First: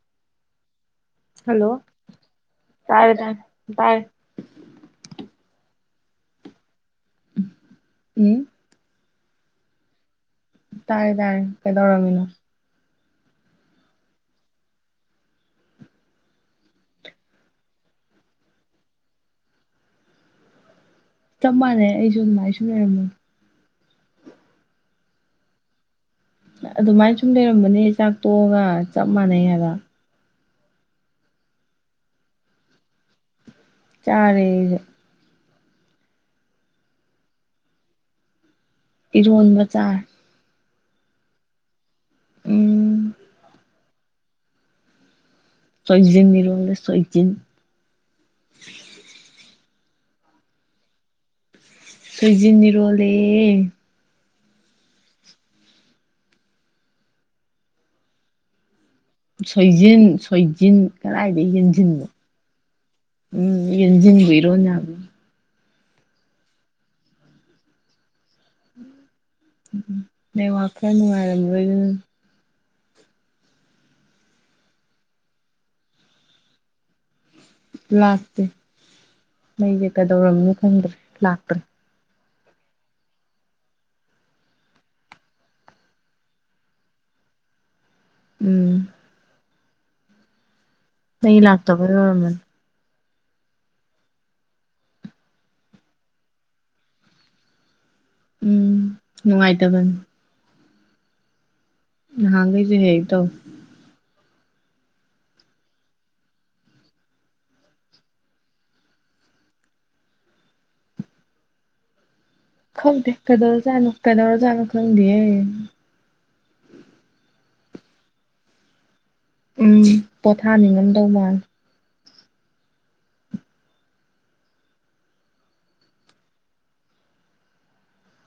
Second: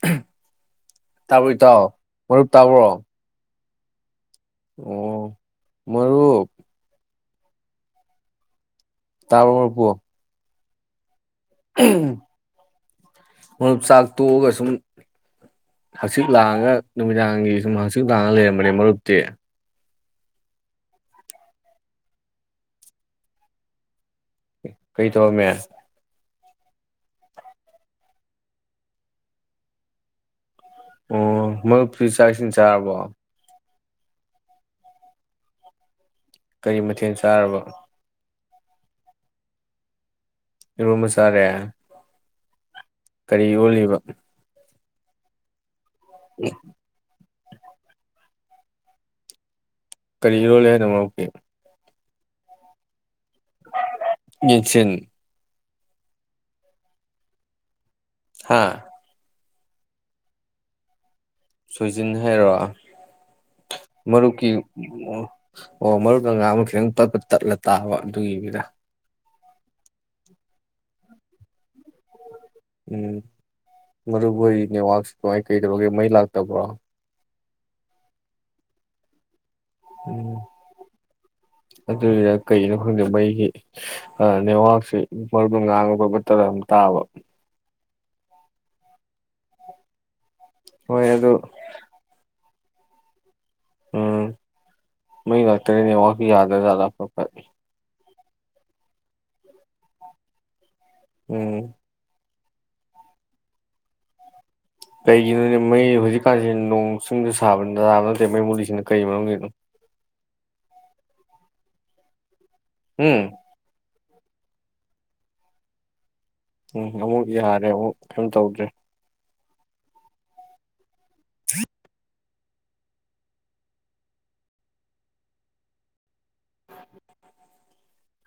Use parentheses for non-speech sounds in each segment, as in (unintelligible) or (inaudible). (unintelligible) ꯇꯥꯕꯣꯏ ꯇꯥꯎꯑꯣ ꯃꯔꯨꯞ ꯇꯥꯕ꯭ꯔꯣ ꯚꯏ ꯑꯣ ꯃꯔ ꯑꯦ ꯇꯔ ꯄꯣ ꯇꯥꯏ ꯌꯥ ꯀꯩꯗꯧꯔꯃꯤꯅꯣ ꯃꯔꯨꯞ ꯆꯥꯛ ꯇꯣꯛꯑꯒ ꯁꯨꯝ ꯍꯪꯆꯤꯠ ꯂꯥꯡꯉꯒ ꯅꯨꯃꯤꯗꯥꯡꯒꯤ ꯁꯨꯝ ꯍꯪꯆꯤꯠ ꯂꯥꯡꯉꯒ ꯂꯩꯔꯝꯕꯅꯦ ꯃꯔꯨꯞꯇꯤ ꯆꯞ ꯃꯥꯟꯅꯩ ꯑꯩꯁꯨ ꯅꯨꯡꯉꯥꯏꯁꯨ ꯂꯩꯔꯝꯃꯣ ꯀꯩ ꯇ ꯃ ꯑꯗꯨꯃꯥꯏꯅ ꯁꯨꯝ ꯂꯩꯔꯝꯕꯅꯦ ꯆꯥꯛ ꯇꯣꯛꯑꯒ ꯆꯞ ꯃꯥꯟꯅꯩ ꯍꯥꯏꯕ ꯑꯣ ꯃꯔꯨꯞꯁꯤ ꯆꯥꯛꯁꯤꯟ ꯆꯥꯔꯕꯣ ꯆꯥꯔꯁ ꯀꯔꯤ ꯃꯊꯦꯜ ꯆꯥꯔꯕ ꯏꯟꯕꯖꯥ ꯏꯔꯣꯝꯕꯥ ꯆꯥꯔꯦ ꯎꯝ ꯀꯔꯤ ꯑꯣꯜꯂꯤꯕ ꯆꯣꯏꯗꯟ ꯃꯤꯔꯑꯣꯦ ꯆꯣꯏꯗꯟ ꯀꯔꯤꯔꯣꯜꯂꯦ ꯍꯥꯏꯗꯀꯦ ꯁ꯭ꯣꯏꯖꯤꯅꯤ ꯔꯣꯂ ꯌꯦꯁ ꯍꯥꯥ ꯁꯣꯏꯖꯤꯟ ꯁꯣꯏꯖꯤꯟ ꯀꯗꯥꯥꯏꯗ ꯌꯦꯡꯁꯤꯟꯕ ꯁꯣꯏꯖꯤꯟ ꯍꯥꯏꯔꯣ ꯎꯝ ꯌꯦꯡꯁꯤꯟꯕꯨ ꯃꯔꯨꯞꯀꯤ ꯏꯔꯣ ꯌꯥꯕ ꯑꯣ ꯃꯔꯨꯞ ꯑ ꯉꯥꯡ ꯑꯃ ꯈꯤꯇꯪ ꯇꯠꯄ ꯇꯠꯂ ꯇꯥꯕ ꯑꯗꯨꯒꯤꯅꯤꯗ ꯅ ꯋꯥꯥꯛꯅꯨꯡ ꯃꯥꯔ ꯎꯝ ꯃꯔꯨ ꯍꯣꯏ ꯅꯦꯠꯋꯥꯛꯁꯤ ꯀꯃꯥꯏ ꯀꯩꯗꯧꯔꯒꯦ ꯃꯩ ꯂꯥꯛꯇꯕ꯭ꯔꯣ ꯂꯥꯁꯇꯦ ꯃꯩꯁꯦ ꯎꯝ ꯀꯩꯗꯧꯔꯝꯅꯣ ꯈꯪꯗ꯭ꯔꯦ ꯂꯥꯛꯇ꯭ꯔꯦ ꯑꯗꯨꯒꯤꯔ ꯀꯩꯒꯤꯅꯣ ꯈꯪꯗꯦ ꯃꯩꯒꯤ ꯅꯦꯠꯋꯥꯛꯁꯤ ꯃꯔꯨ ꯉꯥꯡꯉꯕ ꯕꯇꯔ ꯑꯃ ꯇꯥꯕ ꯎꯝ ꯍꯣꯏ ꯅ ꯑꯗꯨ ꯂꯥꯛꯇꯥ ꯐꯔ ꯃ ꯎꯝ ꯃꯩ ꯉꯥꯛꯇꯔꯤꯅꯦ ꯋꯥ ꯌꯥꯗ꯭ꯔꯖꯥꯗ ꯐ ꯐ ꯎꯝ ꯅꯨꯡꯉꯥꯏ ꯇꯕꯅꯤ ꯎꯝ ꯍꯪꯁꯨ ꯍꯦ ꯇꯧ ꯀꯩꯒꯤꯅꯣꯅꯦ ꯃꯩ ꯍꯧꯖꯤꯛꯀꯥꯟꯁꯤꯦ ꯅꯣꯡ ꯆꯤꯡꯗ ꯁꯥꯕꯅꯤ ꯥꯕ ꯅꯠꯇꯦ ꯃꯩ ꯃꯨꯂꯤꯁꯤꯅ ꯀꯩ ꯃꯔꯝꯒꯤꯅꯣ ꯈꯧꯗꯦ ꯎꯝ ꯀꯗꯜ ꯆꯅꯣ ꯀꯩꯅꯔꯣꯖꯅ ꯈꯪꯗꯤꯦꯌꯦ ꯎꯝ ꯑꯃꯨꯛ ꯌꯥꯔꯦ ꯑꯃꯨꯛ ꯀꯩꯝ ꯇꯧꯗ꯭ꯔꯦ ꯎꯝ ꯄꯊꯥꯅꯤꯉ ꯧꯃꯥꯟ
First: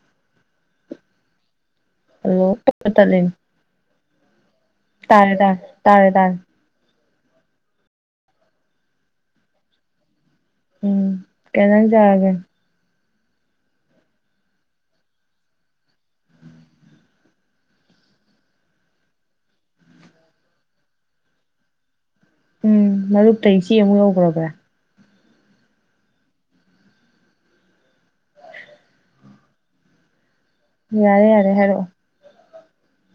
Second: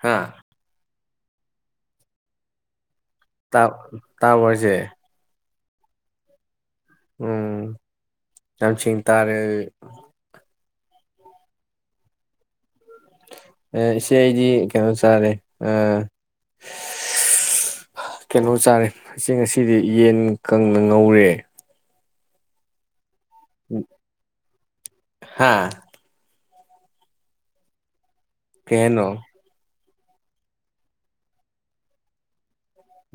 ꯍꯥꯥ ꯍꯜꯂꯣ ꯇꯥꯎ ꯇꯥ ꯏꯆꯦ ꯇꯥꯥꯏꯦ ꯇꯥꯏꯦ ꯇꯥꯔꯦ ꯇꯥꯔꯦ ꯎꯝ ꯅꯁꯤ ꯇꯥꯔꯦ ꯎꯝ ꯀꯩꯅ ꯆꯒꯦ ꯏꯆꯦ ꯑꯩꯗꯤ ꯀꯩꯅꯣ ꯆꯥꯔꯦ ꯀꯩꯅꯣ ꯆꯥꯔꯦ ꯏꯆꯦ ꯉꯁꯤꯗꯤ ꯌꯦꯟ ꯀꯪꯅ ꯉꯧꯔꯦ ꯎꯝ ꯃꯔꯗꯨ ꯁꯤ ꯑꯃꯨꯛ ꯌꯧꯈ꯭ꯔꯕ꯭ꯔꯥ ꯍꯥꯥ ꯀꯩꯅꯣ ꯌꯥꯔꯦ ꯌꯥꯔꯦ ꯍꯥꯏꯔꯛꯑꯣ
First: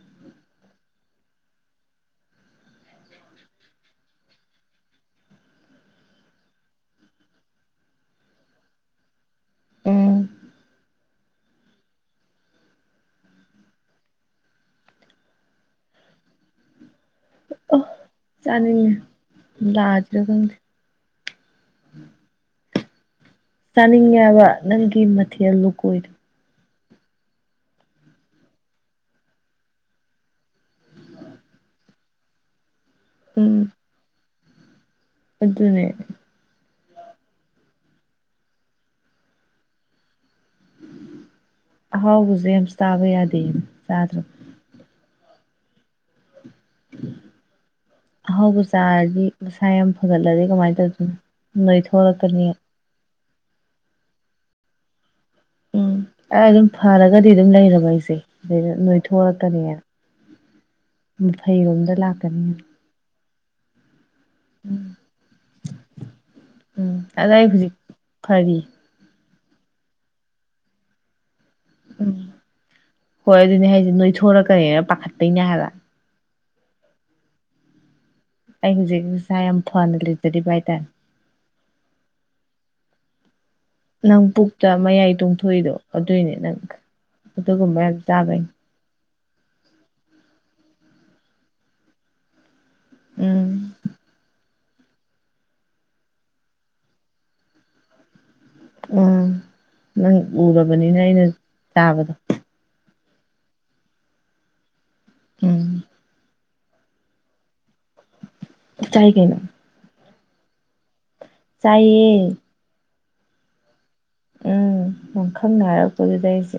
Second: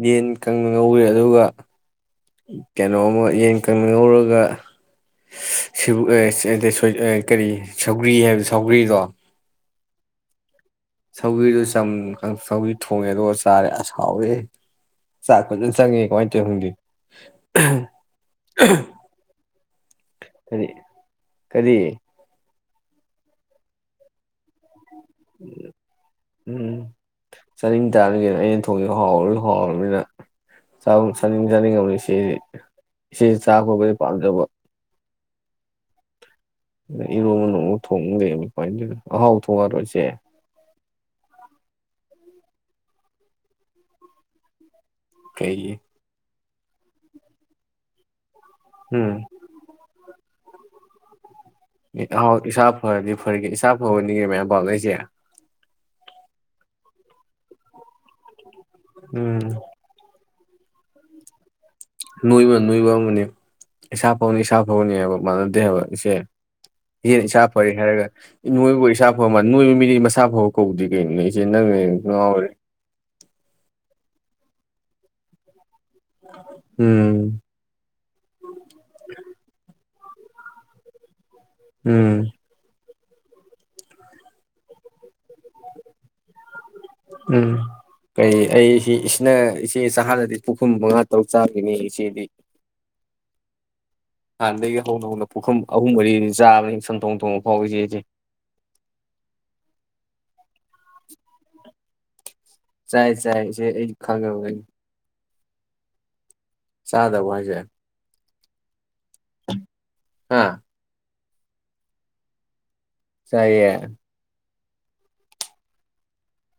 ꯌꯦꯟ ꯀꯪꯅ ꯉꯧꯋꯦ ꯑꯗꯨꯒ ꯀꯩꯅꯣꯃ ꯌꯦꯟ ꯀꯪꯅ ꯉꯧꯔꯒ ꯀꯔꯤ ꯁꯧꯒ꯭ꯔꯤ ꯍꯥꯏꯕ ꯁꯧꯒ꯭ꯔꯤꯗꯣ ꯎꯝ ꯁꯧꯕꯤꯔꯤꯗꯨ ꯁꯧꯕꯤꯔꯤ ꯊꯣꯡꯉꯦ ꯑꯗꯨꯒ ꯆꯥꯔꯦ ꯑꯁꯥꯎꯔꯦ ꯆꯥꯛ ꯐꯖꯅ ꯆꯪꯉꯦ ꯀꯃꯥꯏꯅ ꯇꯧꯋꯤ ꯈꯪꯗꯤ ꯑꯣ ꯆꯅꯤꯡ ꯂꯥꯗ꯭ꯔꯒ ꯀꯔꯤ ꯀꯔꯤ ꯆꯅꯤꯡꯉꯕ ꯅꯟ ꯤꯃꯊꯤ ꯑꯜꯂꯨ ꯀꯣꯏꯔ ꯎꯝ ꯆꯥꯅꯤꯡ ꯆꯥꯔꯤ ꯀꯦꯅ ꯑꯩꯅ ꯊꯣꯡꯁꯦ ꯍꯥꯎꯣꯏ ꯍꯥꯎꯔꯕꯅꯤꯅ ꯆꯥꯅꯤꯡ ꯆꯥꯅꯤꯡꯉꯕꯅꯤ ꯁꯤꯦꯗꯤ ꯁꯤ ꯆꯥꯧꯕꯩ ꯄꯥꯝꯖꯕ ꯑꯗꯨ ꯑꯗꯨꯅꯦ ꯏꯔꯣꯕ ꯅꯣꯡꯃ ꯊꯣꯡꯉꯗꯕ ꯀꯃꯥꯏꯗꯅꯣ ꯑꯍꯥꯎ ꯊꯣꯡꯉꯔꯣꯏꯁꯦ ꯍꯥꯎ ꯍꯧꯁꯦ ꯑꯃꯁꯁꯨ ꯇꯥꯕ ꯌꯥꯗꯦ ꯆꯥꯗ꯭ꯔꯣ ꯀꯩꯌꯦ (inaudible) ꯑꯍꯥꯎꯕ ꯎꯝ ꯆꯥꯔꯗꯤ ꯃꯁꯥ ꯌꯥꯝ ꯐꯒꯠꯂꯗꯤꯦ ꯀꯃꯥꯏ ꯇ ꯑꯗꯨꯅ ꯏ ꯊꯣ ꯍꯗꯛꯛꯇꯅꯤ ꯐꯒꯤꯦ ꯏꯁꯥ ꯐꯕꯅꯤꯒꯤ ꯃꯌꯥꯝ ꯄꯥꯎ ꯂꯩꯁꯦ ꯎꯝ ꯑꯩ ꯑꯗꯨꯝ ꯐꯔꯒꯗꯤ ꯑꯗꯨꯝ ꯂꯩꯔꯕ ꯑꯩꯁꯦ ꯑꯗꯨꯩ ꯎꯝ ꯅꯣꯏꯊꯣꯛꯑꯀꯅꯤꯉ ꯎꯝ ꯅꯣꯏꯕ ꯅꯣꯏ ꯋꯥ ꯑꯃꯒꯅꯤ ꯏꯁꯥ ꯐꯧꯅꯤ ꯏꯁꯥ ꯎꯝ ꯐꯧꯅꯤ ꯍꯥꯏꯕ ꯃꯥꯟꯅꯗꯦ ꯍꯥꯏꯕ ꯏꯆꯦ ꯎꯝ ꯏꯆꯦ ꯑꯗ ꯑꯩ ꯏꯁꯥ ꯐꯔ ꯍꯧꯖꯤꯛ ꯍꯥꯏꯔꯒ ꯏ ꯐꯔꯤ ꯅꯣꯏꯕꯨ ꯏꯁꯥ ꯑꯃ ꯅꯣꯏꯕ ꯃꯤꯗꯤ ꯃꯥ ꯐꯕ ꯀꯧꯗ꯭ꯔꯤ ꯀꯩꯅꯣ ꯑꯩ ꯎꯝ ꯍꯣꯏ ꯑꯗꯨꯅꯦ ꯍꯥꯏꯗꯤ ꯅꯣꯏ ꯊꯣꯔꯛ ꯈꯔꯦ ꯄꯥꯈꯠꯠꯇꯅ ꯍꯥꯏꯒ ꯎꯝ ꯑꯩ ꯍꯧꯖꯤꯁꯥꯏ ꯐꯅꯇꯗꯤ ꯄꯥꯏ ꯇ ꯎꯝ ꯅꯪ ꯄꯨꯛꯇ ꯃꯌꯥꯏ ꯇꯣꯡꯊꯣꯛꯏꯗꯣ ꯑꯗꯨꯏꯅꯦ ꯅꯪ ꯎꯝ ꯑꯗꯨꯒꯨꯝꯕ ꯌꯥꯝ ꯀꯩ ꯆꯥꯕꯩꯅꯤ ꯑꯩꯁꯤ ꯁꯤꯅ ꯏꯆꯦ ꯆꯍꯥꯗꯗꯤ ꯄꯨꯈꯨꯝ ꯃꯉꯥ ꯇꯔꯨꯛ ꯆꯥꯔꯤꯅꯦ ꯏꯆꯦꯗꯤ ꯎꯝ ꯍꯥꯟꯅꯗꯒꯤ ꯍꯧꯅ ꯍꯧꯅ ꯄꯨꯈꯝ ꯑꯍꯨꯝ ꯃꯔꯤꯁꯤ ꯆꯥꯕꯅꯤ ꯁꯝꯊꯣꯡ ꯊꯣꯡꯕ ꯐꯥꯎꯁꯦ ꯑꯩꯁꯦ ꯎꯝ ꯅꯪ ꯎꯔꯕꯅꯤꯅ ꯑꯩꯅ ꯆꯥꯕꯗꯣ ꯆꯥꯏ ꯆꯥꯏꯁ ꯑꯩ ꯈꯪꯒꯦ ꯑꯣꯏ ꯎꯝ ꯁꯥꯗ ꯑꯋꯥꯖꯦ ꯀꯥꯏ ꯀꯩꯅ ꯑꯥ ꯆꯥꯏꯌꯦ ꯁꯔꯤ ꯎꯝ ꯃꯈꯪꯅ ꯍꯥꯏꯔꯛꯄꯗꯨꯗ ꯑꯩꯁꯦ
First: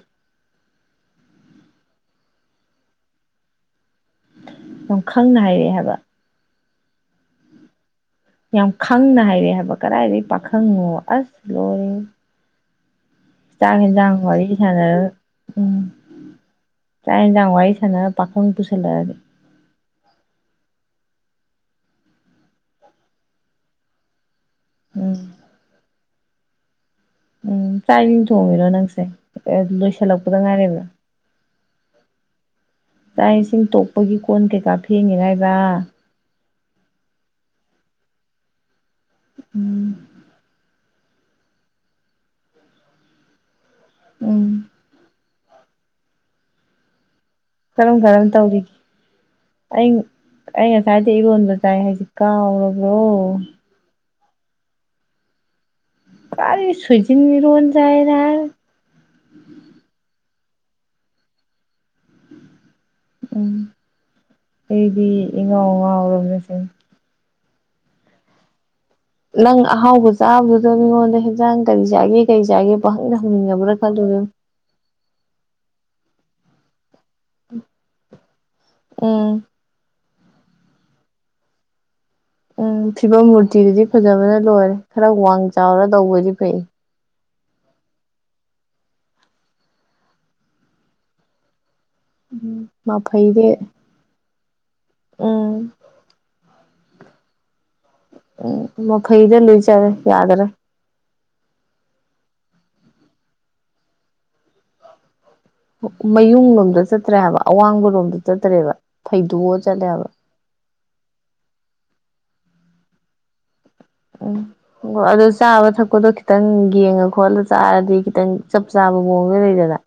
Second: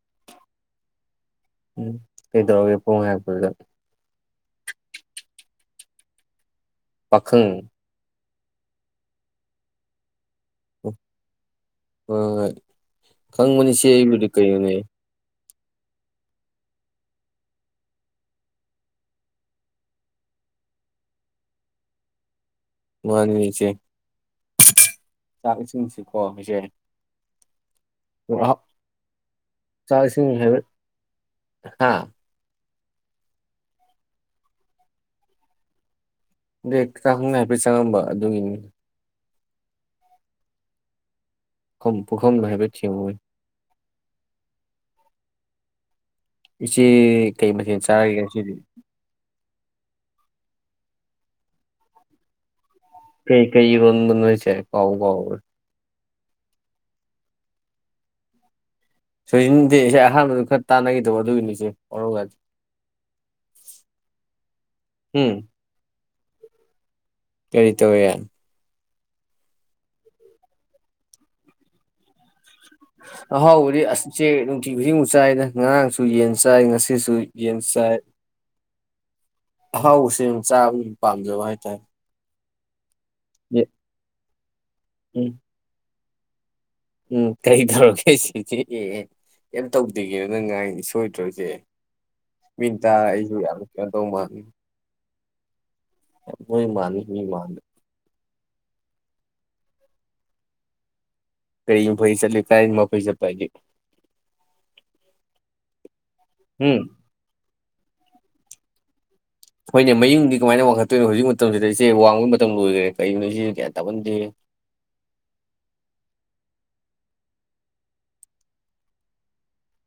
ꯎꯝ ꯏꯗ꯭ꯔꯣꯒꯒꯤꯄꯣꯉ ꯍꯥꯏꯄꯤꯗ ꯌꯥꯝ ꯈꯪꯅ ꯍꯥꯏꯔꯛꯑꯦ ꯍꯥꯏꯕ ꯄꯥꯈꯪ ꯌꯥꯝ ꯈꯪꯅ ꯍꯥꯏꯔꯦ ꯍꯥꯏꯕ ꯀꯗꯥꯏꯗꯒꯤ ꯄꯥꯈꯪꯉꯣ ꯍꯣꯏ ꯑꯁ ꯂ꯭ꯂꯣꯌꯔꯤ ꯍꯣꯏ ꯇ ꯈꯪꯕꯅꯤ ꯏꯆꯦ ꯇꯥꯡ ꯑꯩꯕꯨꯗꯤ ꯋꯥꯔꯤ ꯋꯥꯔꯤ ꯀꯩꯅꯣꯅꯦ ꯁꯅ ꯎꯝ ꯇꯥꯏ ꯌꯥ ꯋꯥꯏꯁꯅ ꯄꯥꯈꯣꯟ ꯇꯨꯁꯂꯦ ꯋꯥꯟꯕꯤꯁ ꯎꯝ ꯆꯔ ꯁꯁꯤ ꯍꯣꯝꯁꯅꯦ ꯎꯝ ꯆꯥꯛ ꯏꯅꯤꯡ ꯊꯣꯡꯉꯔꯣ ꯅꯪꯁꯦ ꯆꯥꯛ ꯏꯁꯤꯡ ꯂꯣꯏꯁꯤꯜꯂꯛꯄꯗ ꯍꯥꯏꯕ ꯉꯥꯏꯔꯤꯕ꯭ꯔꯥ ꯍꯥ ꯆꯥꯛ ꯏꯁꯤꯡ ꯇꯣꯛꯄꯒꯤ ꯀꯣꯟ ꯀꯩꯀꯥ ꯐꯦꯡꯉꯦꯔꯏꯕ ꯑꯦꯇꯥꯛꯈꯪꯅ ꯍꯥꯏꯐꯦꯠ ꯆꯪꯉꯝꯕ ꯑꯗꯨꯒꯤꯅꯤ ꯎꯝ ꯄꯨꯈꯝꯅ ꯍꯥꯏꯦꯕ ꯆ ꯃꯣꯏ ꯎꯝ ꯏꯆꯦ ꯀꯩ ꯃꯊꯦꯜ ꯀꯔꯝ ꯆꯥꯒꯦ ꯀꯔꯝ ꯁꯤꯗꯤ ꯇꯧꯔꯤꯒꯦ ꯑꯩ ꯑꯩ ꯉꯁꯥꯏꯗ ꯏꯔꯣꯟꯕ ꯆꯥꯏ ꯍꯥꯏꯁꯤ ꯀꯥꯎꯔꯕ ꯀꯩ ꯀꯩꯒꯅ ꯆꯦ ꯀꯥꯎ ꯀꯎ ꯀꯔꯤ ꯁꯏꯗꯤꯡ ꯃꯤꯔꯣꯟꯖꯥꯏꯔ ꯁꯣꯏꯖꯤꯟꯗꯦ ꯏꯁꯩ ꯑꯍꯥꯟꯕꯗ ꯈꯔ ꯇꯥꯟꯅꯈꯤꯗꯧꯕ ꯑꯗꯨꯒꯤꯅꯤꯆꯦ ꯑꯣꯔꯒꯗꯤ ꯎꯝ ꯑꯩꯗꯤ ꯎꯝ ꯏꯉꯥꯎ ꯉꯥꯎꯔꯝꯃꯦ (unintelligible) ꯀꯔꯤ ꯇꯧ ꯌꯥꯟ ꯅꯪ ꯑꯍꯥꯎꯕ ꯆꯥꯕꯗꯨꯗ ꯃꯤꯉꯣꯟꯗ ꯍꯦꯟꯖꯥꯡ ꯀꯔꯤ ꯆꯥꯒꯦ ꯀꯔꯤ ꯆꯥꯒꯦ ꯄꯪꯍꯪꯗ ꯍꯪꯅꯤꯡꯉꯕ꯭ꯔꯥ ꯑꯍꯥꯎꯕꯗꯤ ꯑꯁꯁꯦ ꯈꯜꯂꯨꯔꯦꯉꯣ ꯅꯨꯡꯇꯤ ꯈꯨꯗꯤꯡ ꯑꯃꯛ ꯆꯥꯏꯗꯅ ꯉꯔꯥꯡ ꯑꯗꯨꯨ ꯌꯦꯟ ꯆꯥꯏ ꯉꯁꯤ ꯁꯨ ꯌꯦꯟꯁꯥꯏ ꯎꯝ ꯍꯥꯎ ꯆꯥꯕ ꯄꯥꯝꯖꯕ ꯍꯥꯏꯇꯥꯔꯦ ꯎꯝ ꯐꯤꯕꯝ ꯃꯨꯔꯇꯤꯗꯨꯗꯤ ꯐꯖꯕ꯭ꯔꯥ ꯂꯣꯏ ꯈꯔ ꯎꯝ ꯋꯥꯡꯒ ꯆ ꯑꯣꯔ ꯂꯎꯋꯗꯤ ꯐꯩ ꯎꯝ ꯀꯔꯤ ꯇꯧꯔꯒꯦ ꯁꯤꯁꯦ ꯑꯦ ꯀ ꯇꯧꯗ꯭ꯒꯦ ꯅꯪ ꯉꯥꯏꯅꯤ ꯁꯣꯏꯗ꯭ꯔꯣꯁꯦ ꯎꯝ ꯃꯤꯟꯇꯥ ꯑꯩꯁꯨ ꯃꯐꯩꯗꯤ ꯌꯥꯝ ꯀꯩꯅꯣ ꯇꯧ ꯃꯥ ꯎꯝ ꯃꯣꯏ ꯃꯥꯅꯤ ꯃꯤ ꯃꯥꯅꯤ ꯎ ꯃ ꯐꯩꯗꯜꯂꯤ ꯆ ꯌꯥꯗꯔ ꯀꯔꯤ ꯄꯩꯁ ꯂꯩ ꯀꯥꯏ ꯃꯥ ꯄꯩꯁ ꯄꯥꯏꯦ ꯎꯝ ꯃꯌꯨꯡꯂꯣꯝꯗ ꯆꯠꯇ꯭ꯔꯦꯕ ꯑꯋꯥꯡꯕ ꯂꯣꯝꯗ ꯆꯠꯇꯔꯦꯕ ꯍꯣꯏꯅꯦ ꯃꯌꯨꯝꯗꯤ ꯀꯃꯥꯏꯅ ꯋꯥꯡꯈꯠ ꯀꯣꯏꯅꯣ ꯍꯧꯖꯤꯛ ꯃꯇꯝꯁꯤꯗ ꯏꯆꯦ ꯋꯥꯡꯕꯒꯤ ꯃꯇꯝ ꯂꯣꯏꯈ꯭ꯔꯦ ꯀꯔꯤꯒꯤꯅꯣ ꯁꯤꯦ ꯀꯌꯥ ꯎꯝ ꯑꯣ ꯑꯗꯨ ꯆꯥꯕ ꯊꯛꯄꯗꯣ ꯈꯤꯇꯪ ꯌꯦꯡꯉ ꯈꯣꯠꯂ ꯆꯥꯔꯗꯤ ꯈꯤꯇꯪ ꯆꯞ ꯆꯥꯕ ꯃꯑꯣꯡꯗ ꯂꯩꯗꯅ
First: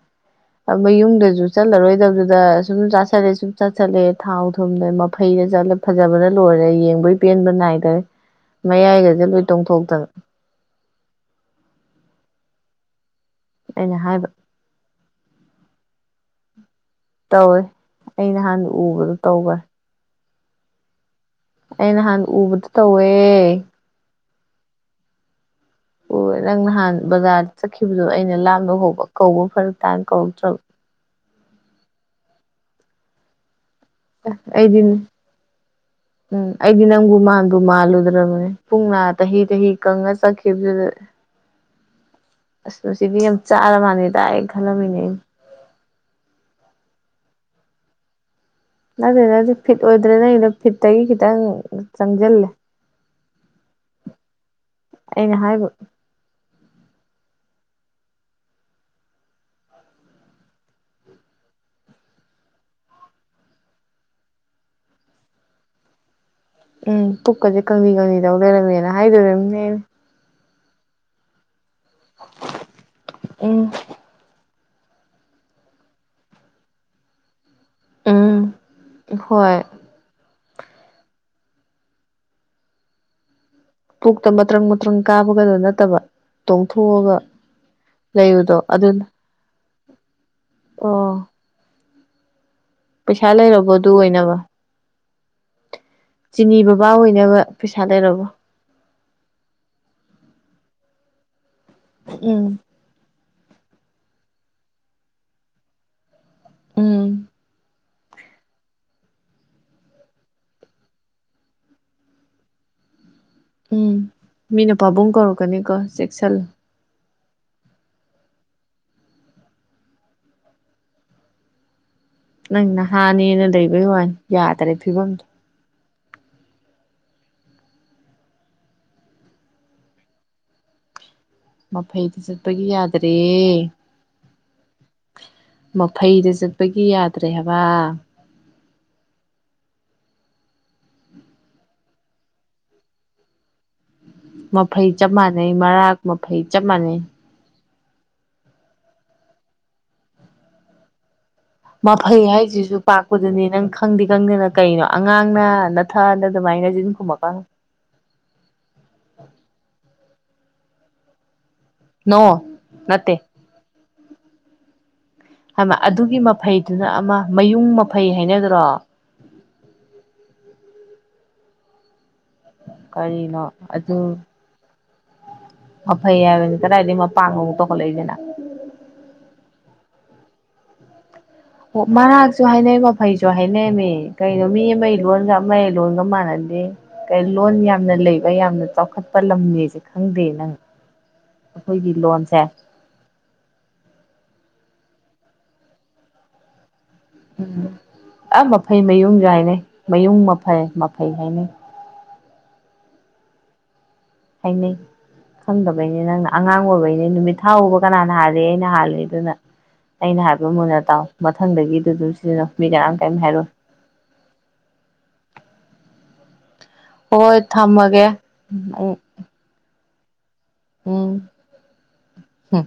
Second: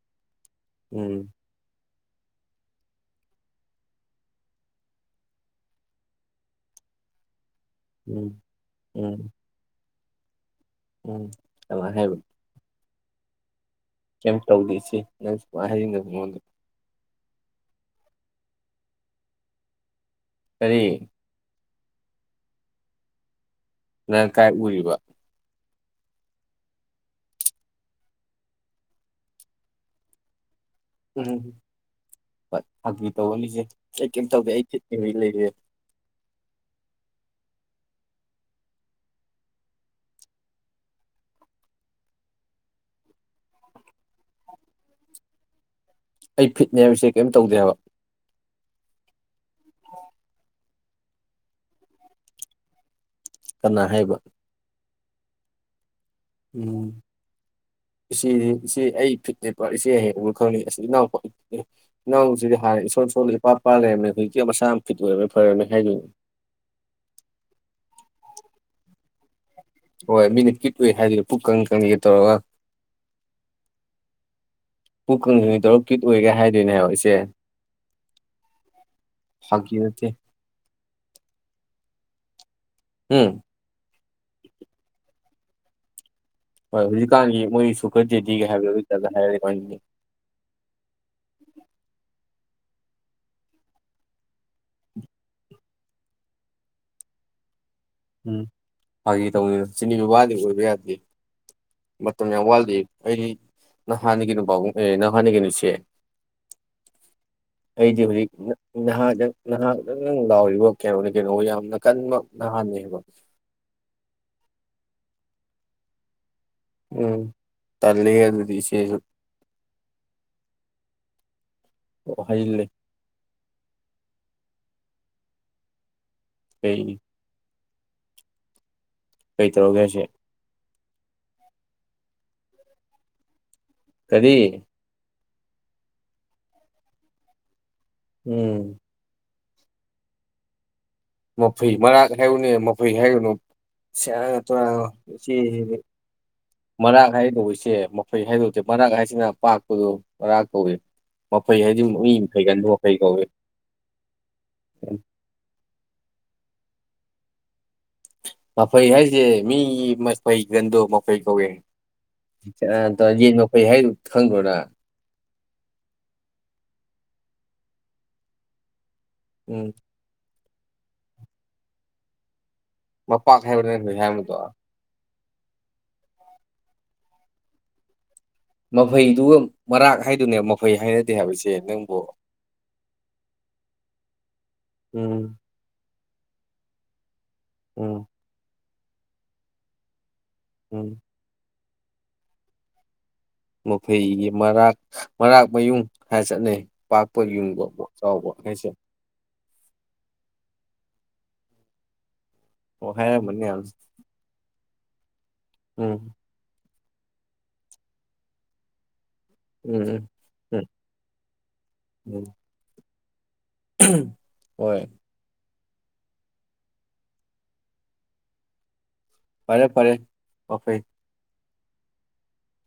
ꯑꯃ ꯎꯝ ꯌꯨꯝꯗꯁꯨ ꯆꯠꯂꯔꯣꯏꯗꯕꯗꯨ ꯁꯨꯝ ꯆꯥꯁꯤꯜꯂꯦ ꯁꯨꯝ ꯆꯥꯥꯁꯜꯂꯦ ꯊꯥꯎ ꯊꯨꯝꯗ ꯃꯐꯩꯗ ꯆꯠꯂꯦ ꯐꯖꯕꯅ ꯂꯣꯏꯔꯦ ꯌꯦꯡꯕꯩ ꯄꯦꯟꯕ ꯅꯥꯏ ꯎꯝ ꯎꯝ ꯃꯥꯏꯒꯣꯏꯣꯡꯣ ꯍꯧꯇ ꯎꯝ ꯑ ꯍꯦꯕ ꯑꯩꯅ ꯍꯥꯏꯕ ꯀꯩꯝ ꯇꯧꯗꯦ ꯁꯤ ꯅꯪꯁꯨ ꯍꯥꯏꯔꯤꯉ ꯃꯉꯣꯟꯗ ꯇꯧꯋꯦ ꯑꯩ ꯅꯍꯥꯟꯗ ꯎꯕꯗꯣ ꯇꯧꯕ꯭ꯔ ꯁꯔꯤ ꯑꯩ ꯅꯍꯥꯟ ꯎꯕꯗ ꯇꯧꯋꯦ ꯅꯪ ꯀꯥꯏ ꯎꯔꯤꯕ ꯍ ꯅꯪ ꯅꯍꯥꯟ ꯕꯖꯥꯔ ꯆꯠꯈꯤꯕꯗꯣ ꯑꯩꯅ ꯂꯥꯕ ꯍꯧꯕ ꯀꯧꯕ ꯐꯔꯛ ꯇꯥꯅ ꯀꯧꯔꯛꯇ꯭ꯔꯕ ꯎꯝ ꯊꯒꯤ ꯇꯧꯕꯅꯤꯁꯦ ꯑꯩꯗꯤꯟ ꯎꯝ ꯑꯩꯗꯤꯟ ꯅꯪꯨ ꯃꯥ ꯑꯗꯨ ꯃꯥꯜꯂꯨꯗ꯭ꯔꯕꯅꯦ ꯄꯨꯡꯅ ꯆꯍꯤ ꯆꯍꯤ ꯀꯪꯉ ꯆꯠꯈꯤꯕꯗꯨꯗ ꯑꯁ ꯃꯁꯤꯗꯤ ꯌꯥꯝ ꯆꯥꯔ ꯃꯥꯜꯂꯦ ꯇꯥꯛꯥꯏꯑꯅ ꯈꯜꯂꯝꯃꯤꯅꯦ ꯑꯩꯅ ꯑꯩ ꯐꯤꯠꯅꯦ ꯍꯥꯏꯕꯁꯦ ꯀꯩꯝ ꯇꯧꯗꯦ ꯍꯥꯏꯕ ꯑꯗꯨꯗ ꯅꯗꯤ ꯐꯤꯠ ꯑꯣꯏꯗ꯭ꯔꯦꯅꯩꯅ ꯐꯤꯠ ꯇꯒꯤ ꯈꯤꯇꯪ ꯆꯪꯁꯤꯜꯂꯦ ꯀꯅꯥ ꯍꯥꯏꯕ ꯑꯩꯅ ꯍꯥꯏꯕ ꯎꯝ ꯏꯆꯦꯗꯤ ꯏꯆꯦ ꯑꯩ ꯐꯤꯠꯅꯦꯕ ꯏꯆꯦ ꯍꯌꯦꯕ ꯈꯪꯉꯤ ꯑꯁꯤ ꯏꯅꯥꯎ ꯏꯅꯥꯎꯁꯤꯗꯤ ꯍꯥꯟꯅ ꯏꯁꯣꯔ ꯁꯣꯟ ꯏꯄꯥ ꯏꯄꯥ ꯂꯩꯔꯝꯃꯦ ꯍꯧꯖꯤꯛꯇꯤꯦ ꯃꯁꯥ ꯌꯥꯝ ꯐꯤꯠ ꯑꯣꯏꯔꯝꯃꯦ ꯐꯔꯝꯃꯦ ꯍꯥꯏꯗꯣꯏꯅꯦ ꯎꯝ ꯄꯨꯛꯀꯁꯦ ꯀꯪꯂꯤ ꯀꯪꯂꯤꯗꯧ ꯂꯩꯔꯝꯃꯦꯅ ꯍꯥꯏꯗꯣꯏꯔꯝ ꯍꯣꯏ ꯃꯤꯅꯤ ꯀꯠ ꯑꯣꯏꯏ ꯍꯥꯏꯗꯤ ꯄꯨꯛ ꯆꯤꯠꯇꯂꯕ ꯎꯝ ꯄꯨꯡ ꯀ ꯍꯅꯤ ꯇꯔꯨꯛꯀꯤꯨꯠ ꯑꯣꯏꯒꯦ ꯍꯥꯏꯗꯣꯏꯅꯦ ꯍꯥꯏꯑꯣ ꯑꯩꯆꯦ ꯎꯝ ꯍꯣꯏ ꯐꯀꯤꯠꯇꯦ ꯎꯝ ꯗꯣ ꯅꯠꯇꯕ ꯍꯣꯏ ꯇꯣꯡꯊꯣꯛꯑꯒ ꯍꯧꯖꯤꯛꯀꯥꯟꯗꯤ ꯃꯣꯏ ꯁꯨꯈꯗꯦꯗꯤꯒ ꯂꯩꯕꯗꯣ ꯑꯗꯨꯅ ꯍꯥꯏꯕꯗꯣꯖꯤ ꯍꯥꯏꯔ ꯑꯣ ꯄꯩꯁꯥ ꯂꯩꯔꯕꯣ ꯑꯗꯨ ꯑꯣꯏꯅꯕ ꯆꯤꯅꯤ ꯕꯕꯥ ꯑꯣꯏꯅꯕ ꯄꯩꯁꯥ ꯂꯩꯔꯕꯣ ꯎꯝ ꯐꯥꯒꯤ ꯇꯧꯅꯤꯅ ꯆꯤꯅꯤ ꯕꯕꯥꯗꯤ ꯑꯣꯏꯕ ꯌꯥꯗꯦ ꯃꯇꯝ ꯌꯥꯝ ꯎꯝ ꯋꯥꯜꯗꯤ ꯑ ꯅ ꯍꯅꯤ ꯀꯩꯅ ꯅꯈꯅꯤ ꯀꯩꯅꯨ ꯎꯆ ꯎꯝ ꯑꯩꯗꯤ ꯍꯧꯖꯤꯛ ꯅꯍꯥꯛ ꯅꯍꯥꯛꯗꯪ ꯂꯥꯎꯔꯤꯕ ꯀꯩꯅꯣꯅꯤ ꯀꯩꯅꯣ ꯌꯥꯝꯅ ꯀꯟꯕ ꯅꯍꯥꯟꯅꯦ ꯍ ꯎꯝ ꯃꯤꯅ ꯄꯥꯕꯨꯡ ꯀꯧꯔꯛꯀꯅꯤꯀꯣ ꯆꯦꯛꯁꯤꯜ ꯎꯝ ꯇꯜꯂꯤꯒ ꯑꯗꯨ ꯑꯗꯨꯗꯤ ꯆ ꯅꯪꯅ ꯍꯥꯅꯤꯅ ꯂꯩꯕꯩ ꯋꯥꯏ ꯌꯥꯗ꯭ꯔꯦ ꯐꯤꯕꯝꯗꯣ ꯀ ꯀꯩ ꯇꯔꯣꯒꯦꯁ ꯃꯐꯩꯗꯤ ꯆꯠꯄꯒꯤ ꯌꯥꯗ꯭ꯔꯦ ꯀꯔꯤ ꯃꯐꯩꯗ ꯆꯠꯄꯒꯤ ꯌꯥꯗ꯭ꯔꯦ ꯍꯥꯏꯕ ꯎꯝ ꯃꯐꯩ ꯃꯔꯥꯛ ꯍꯥꯏꯌꯨꯅꯦ ꯃꯐꯩ ꯍꯥꯏꯌꯨꯅꯨ ꯁꯤ ꯃꯐꯩ ꯆꯞ ꯃꯥꯟꯅꯩ ꯏꯆ ꯃꯔꯥꯛ ꯃꯐꯩ ꯆꯞ ꯃꯥꯟꯅꯩ ꯃꯔꯥꯡ ꯍꯥꯏꯥꯏꯗꯧꯔꯤꯁꯦ ꯃꯈꯐꯩ ꯍꯥꯏꯗꯣꯛꯇꯦ ꯃꯔꯛ ꯍꯥꯏꯁꯤꯅ ꯄꯥꯛꯄꯗꯨꯣ ꯃꯔꯥ ꯀꯧꯏ ꯃꯐꯩ ꯍꯥꯏꯗꯤ ꯃꯤ ꯃꯐꯩ ꯃꯐꯩꯒꯟꯗꯣ ꯍꯥꯏꯁꯤꯁꯨ ꯃꯐꯩ ꯀꯧꯏ ꯄꯥꯛꯄꯗꯨꯅꯤ ꯅꯪ ꯈꯪꯗꯦ ꯈꯪꯗꯦꯅ ꯀꯩꯅꯣ ꯑꯉꯥꯡꯅ ꯊꯥꯗ ꯑꯗꯨꯃꯥꯏꯅꯖꯤꯅ ꯈꯃꯀꯥꯟ ꯀꯩ ꯟꯗꯣ ꯃ ꯀꯩ ꯀꯧꯏ ꯅꯣ ꯌꯦꯟ ꯅꯠꯇꯦ ꯃꯐꯩ ꯀꯣꯏ ꯍꯥꯏ ꯈꯪꯗꯔꯣ ꯅꯪ ꯍꯥꯏꯃ ꯑꯗꯨꯒꯤ ꯃꯐꯩꯗꯨꯅ ꯑꯃ ꯃꯌꯨꯡ ꯃꯐꯩ ꯍꯥꯏꯅꯗ꯭ꯔꯣ ꯎꯝ ꯃꯄꯥꯛ ꯀꯔꯤꯅꯣ ꯈꯥꯏꯕ ꯖꯥꯏ ꯃꯗꯣ ꯐꯩ ꯍꯥꯏꯕꯅꯤ ꯀꯗꯥꯏꯗꯒꯤ ꯃꯄꯥꯛꯃꯨꯛ ꯇꯧꯈꯠꯂꯛꯏꯗꯅ ꯃꯐꯩꯗꯨꯒ ꯃꯔꯥꯛ ꯍꯥꯏꯗꯨꯅꯦ ꯃꯐꯩꯍꯥꯏꯅ ꯑꯣ ꯃꯔꯥꯛꯁꯨ ꯍꯥꯏꯅꯩ ꯃꯈ ꯐꯩꯁꯨ ꯍꯥꯏꯅꯩꯃꯤ ꯀꯩꯅꯣ ꯃꯤ ꯑꯃꯒꯤ ꯂꯣꯟꯒ ꯎꯝ ꯑꯃ ꯂꯣꯟꯒ ꯃꯥꯥꯟꯅ ꯍꯥꯏꯗꯤ ꯂꯣꯟ ꯌꯥꯝꯅ ꯎꯝ ꯂꯩꯕ ꯌꯥꯝꯅ ꯆꯥꯎ ꯆꯥꯎꯈꯠꯄ ꯂꯝꯅꯦꯁꯦ ꯈꯪꯗꯦꯅ ꯎꯝ ꯑꯩꯈꯣꯏꯒꯤ ꯂꯣꯟꯁꯦ ꯃꯐꯩꯒꯤ ꯃꯔꯥꯛ ꯃꯔꯥꯛꯃꯌꯨꯡ ꯍꯥꯏ ꯆꯠꯅꯩ ꯄꯥꯛꯄ ꯌꯨꯡꯕ ꯎꯝ ꯆꯥꯎꯕ ꯑ ꯍꯥꯏꯁꯦ ꯃꯐꯩ ꯃꯌꯨꯡ ꯌꯥꯥꯏꯅꯦ ꯃꯌꯨꯡ ꯃꯐꯩ ꯃꯐꯩ ꯍꯥꯏꯅꯩ ꯑꯣ ꯍ ꯃꯅꯤ ꯑ (unintelligible) ꯈꯪꯗꯕꯩꯅꯦ ꯅꯪꯅ ꯑꯉꯥꯡ ꯑꯣꯏꯕꯩꯅꯤ ꯅꯨꯃꯤꯠ ꯊꯥ ꯎꯕ ꯀꯅꯥꯅ ꯍꯥꯜꯂꯦ ꯑꯩꯅ ꯍꯥꯜꯂꯦꯕ ꯑꯗꯨꯅ ꯎꯝ ꯎꯝ ꯑꯩꯅ ꯍꯥꯏꯕ ꯎꯝ ꯃꯨꯟꯅ ꯇꯥꯎ ꯃꯊꯪꯗꯒꯤꯗꯨ ꯑꯗꯨꯝ ꯎꯝ ꯁꯤꯗꯅꯣ ꯃꯤ ꯀ ꯀꯩꯅ ꯍꯥꯏꯔꯣ ꯍꯣꯏ ꯍꯣꯏ ꯊꯝꯃꯒꯦ ꯎ ꯐꯔꯦ ꯐꯔꯦ ꯃꯐꯩ ꯎ ꯍꯝ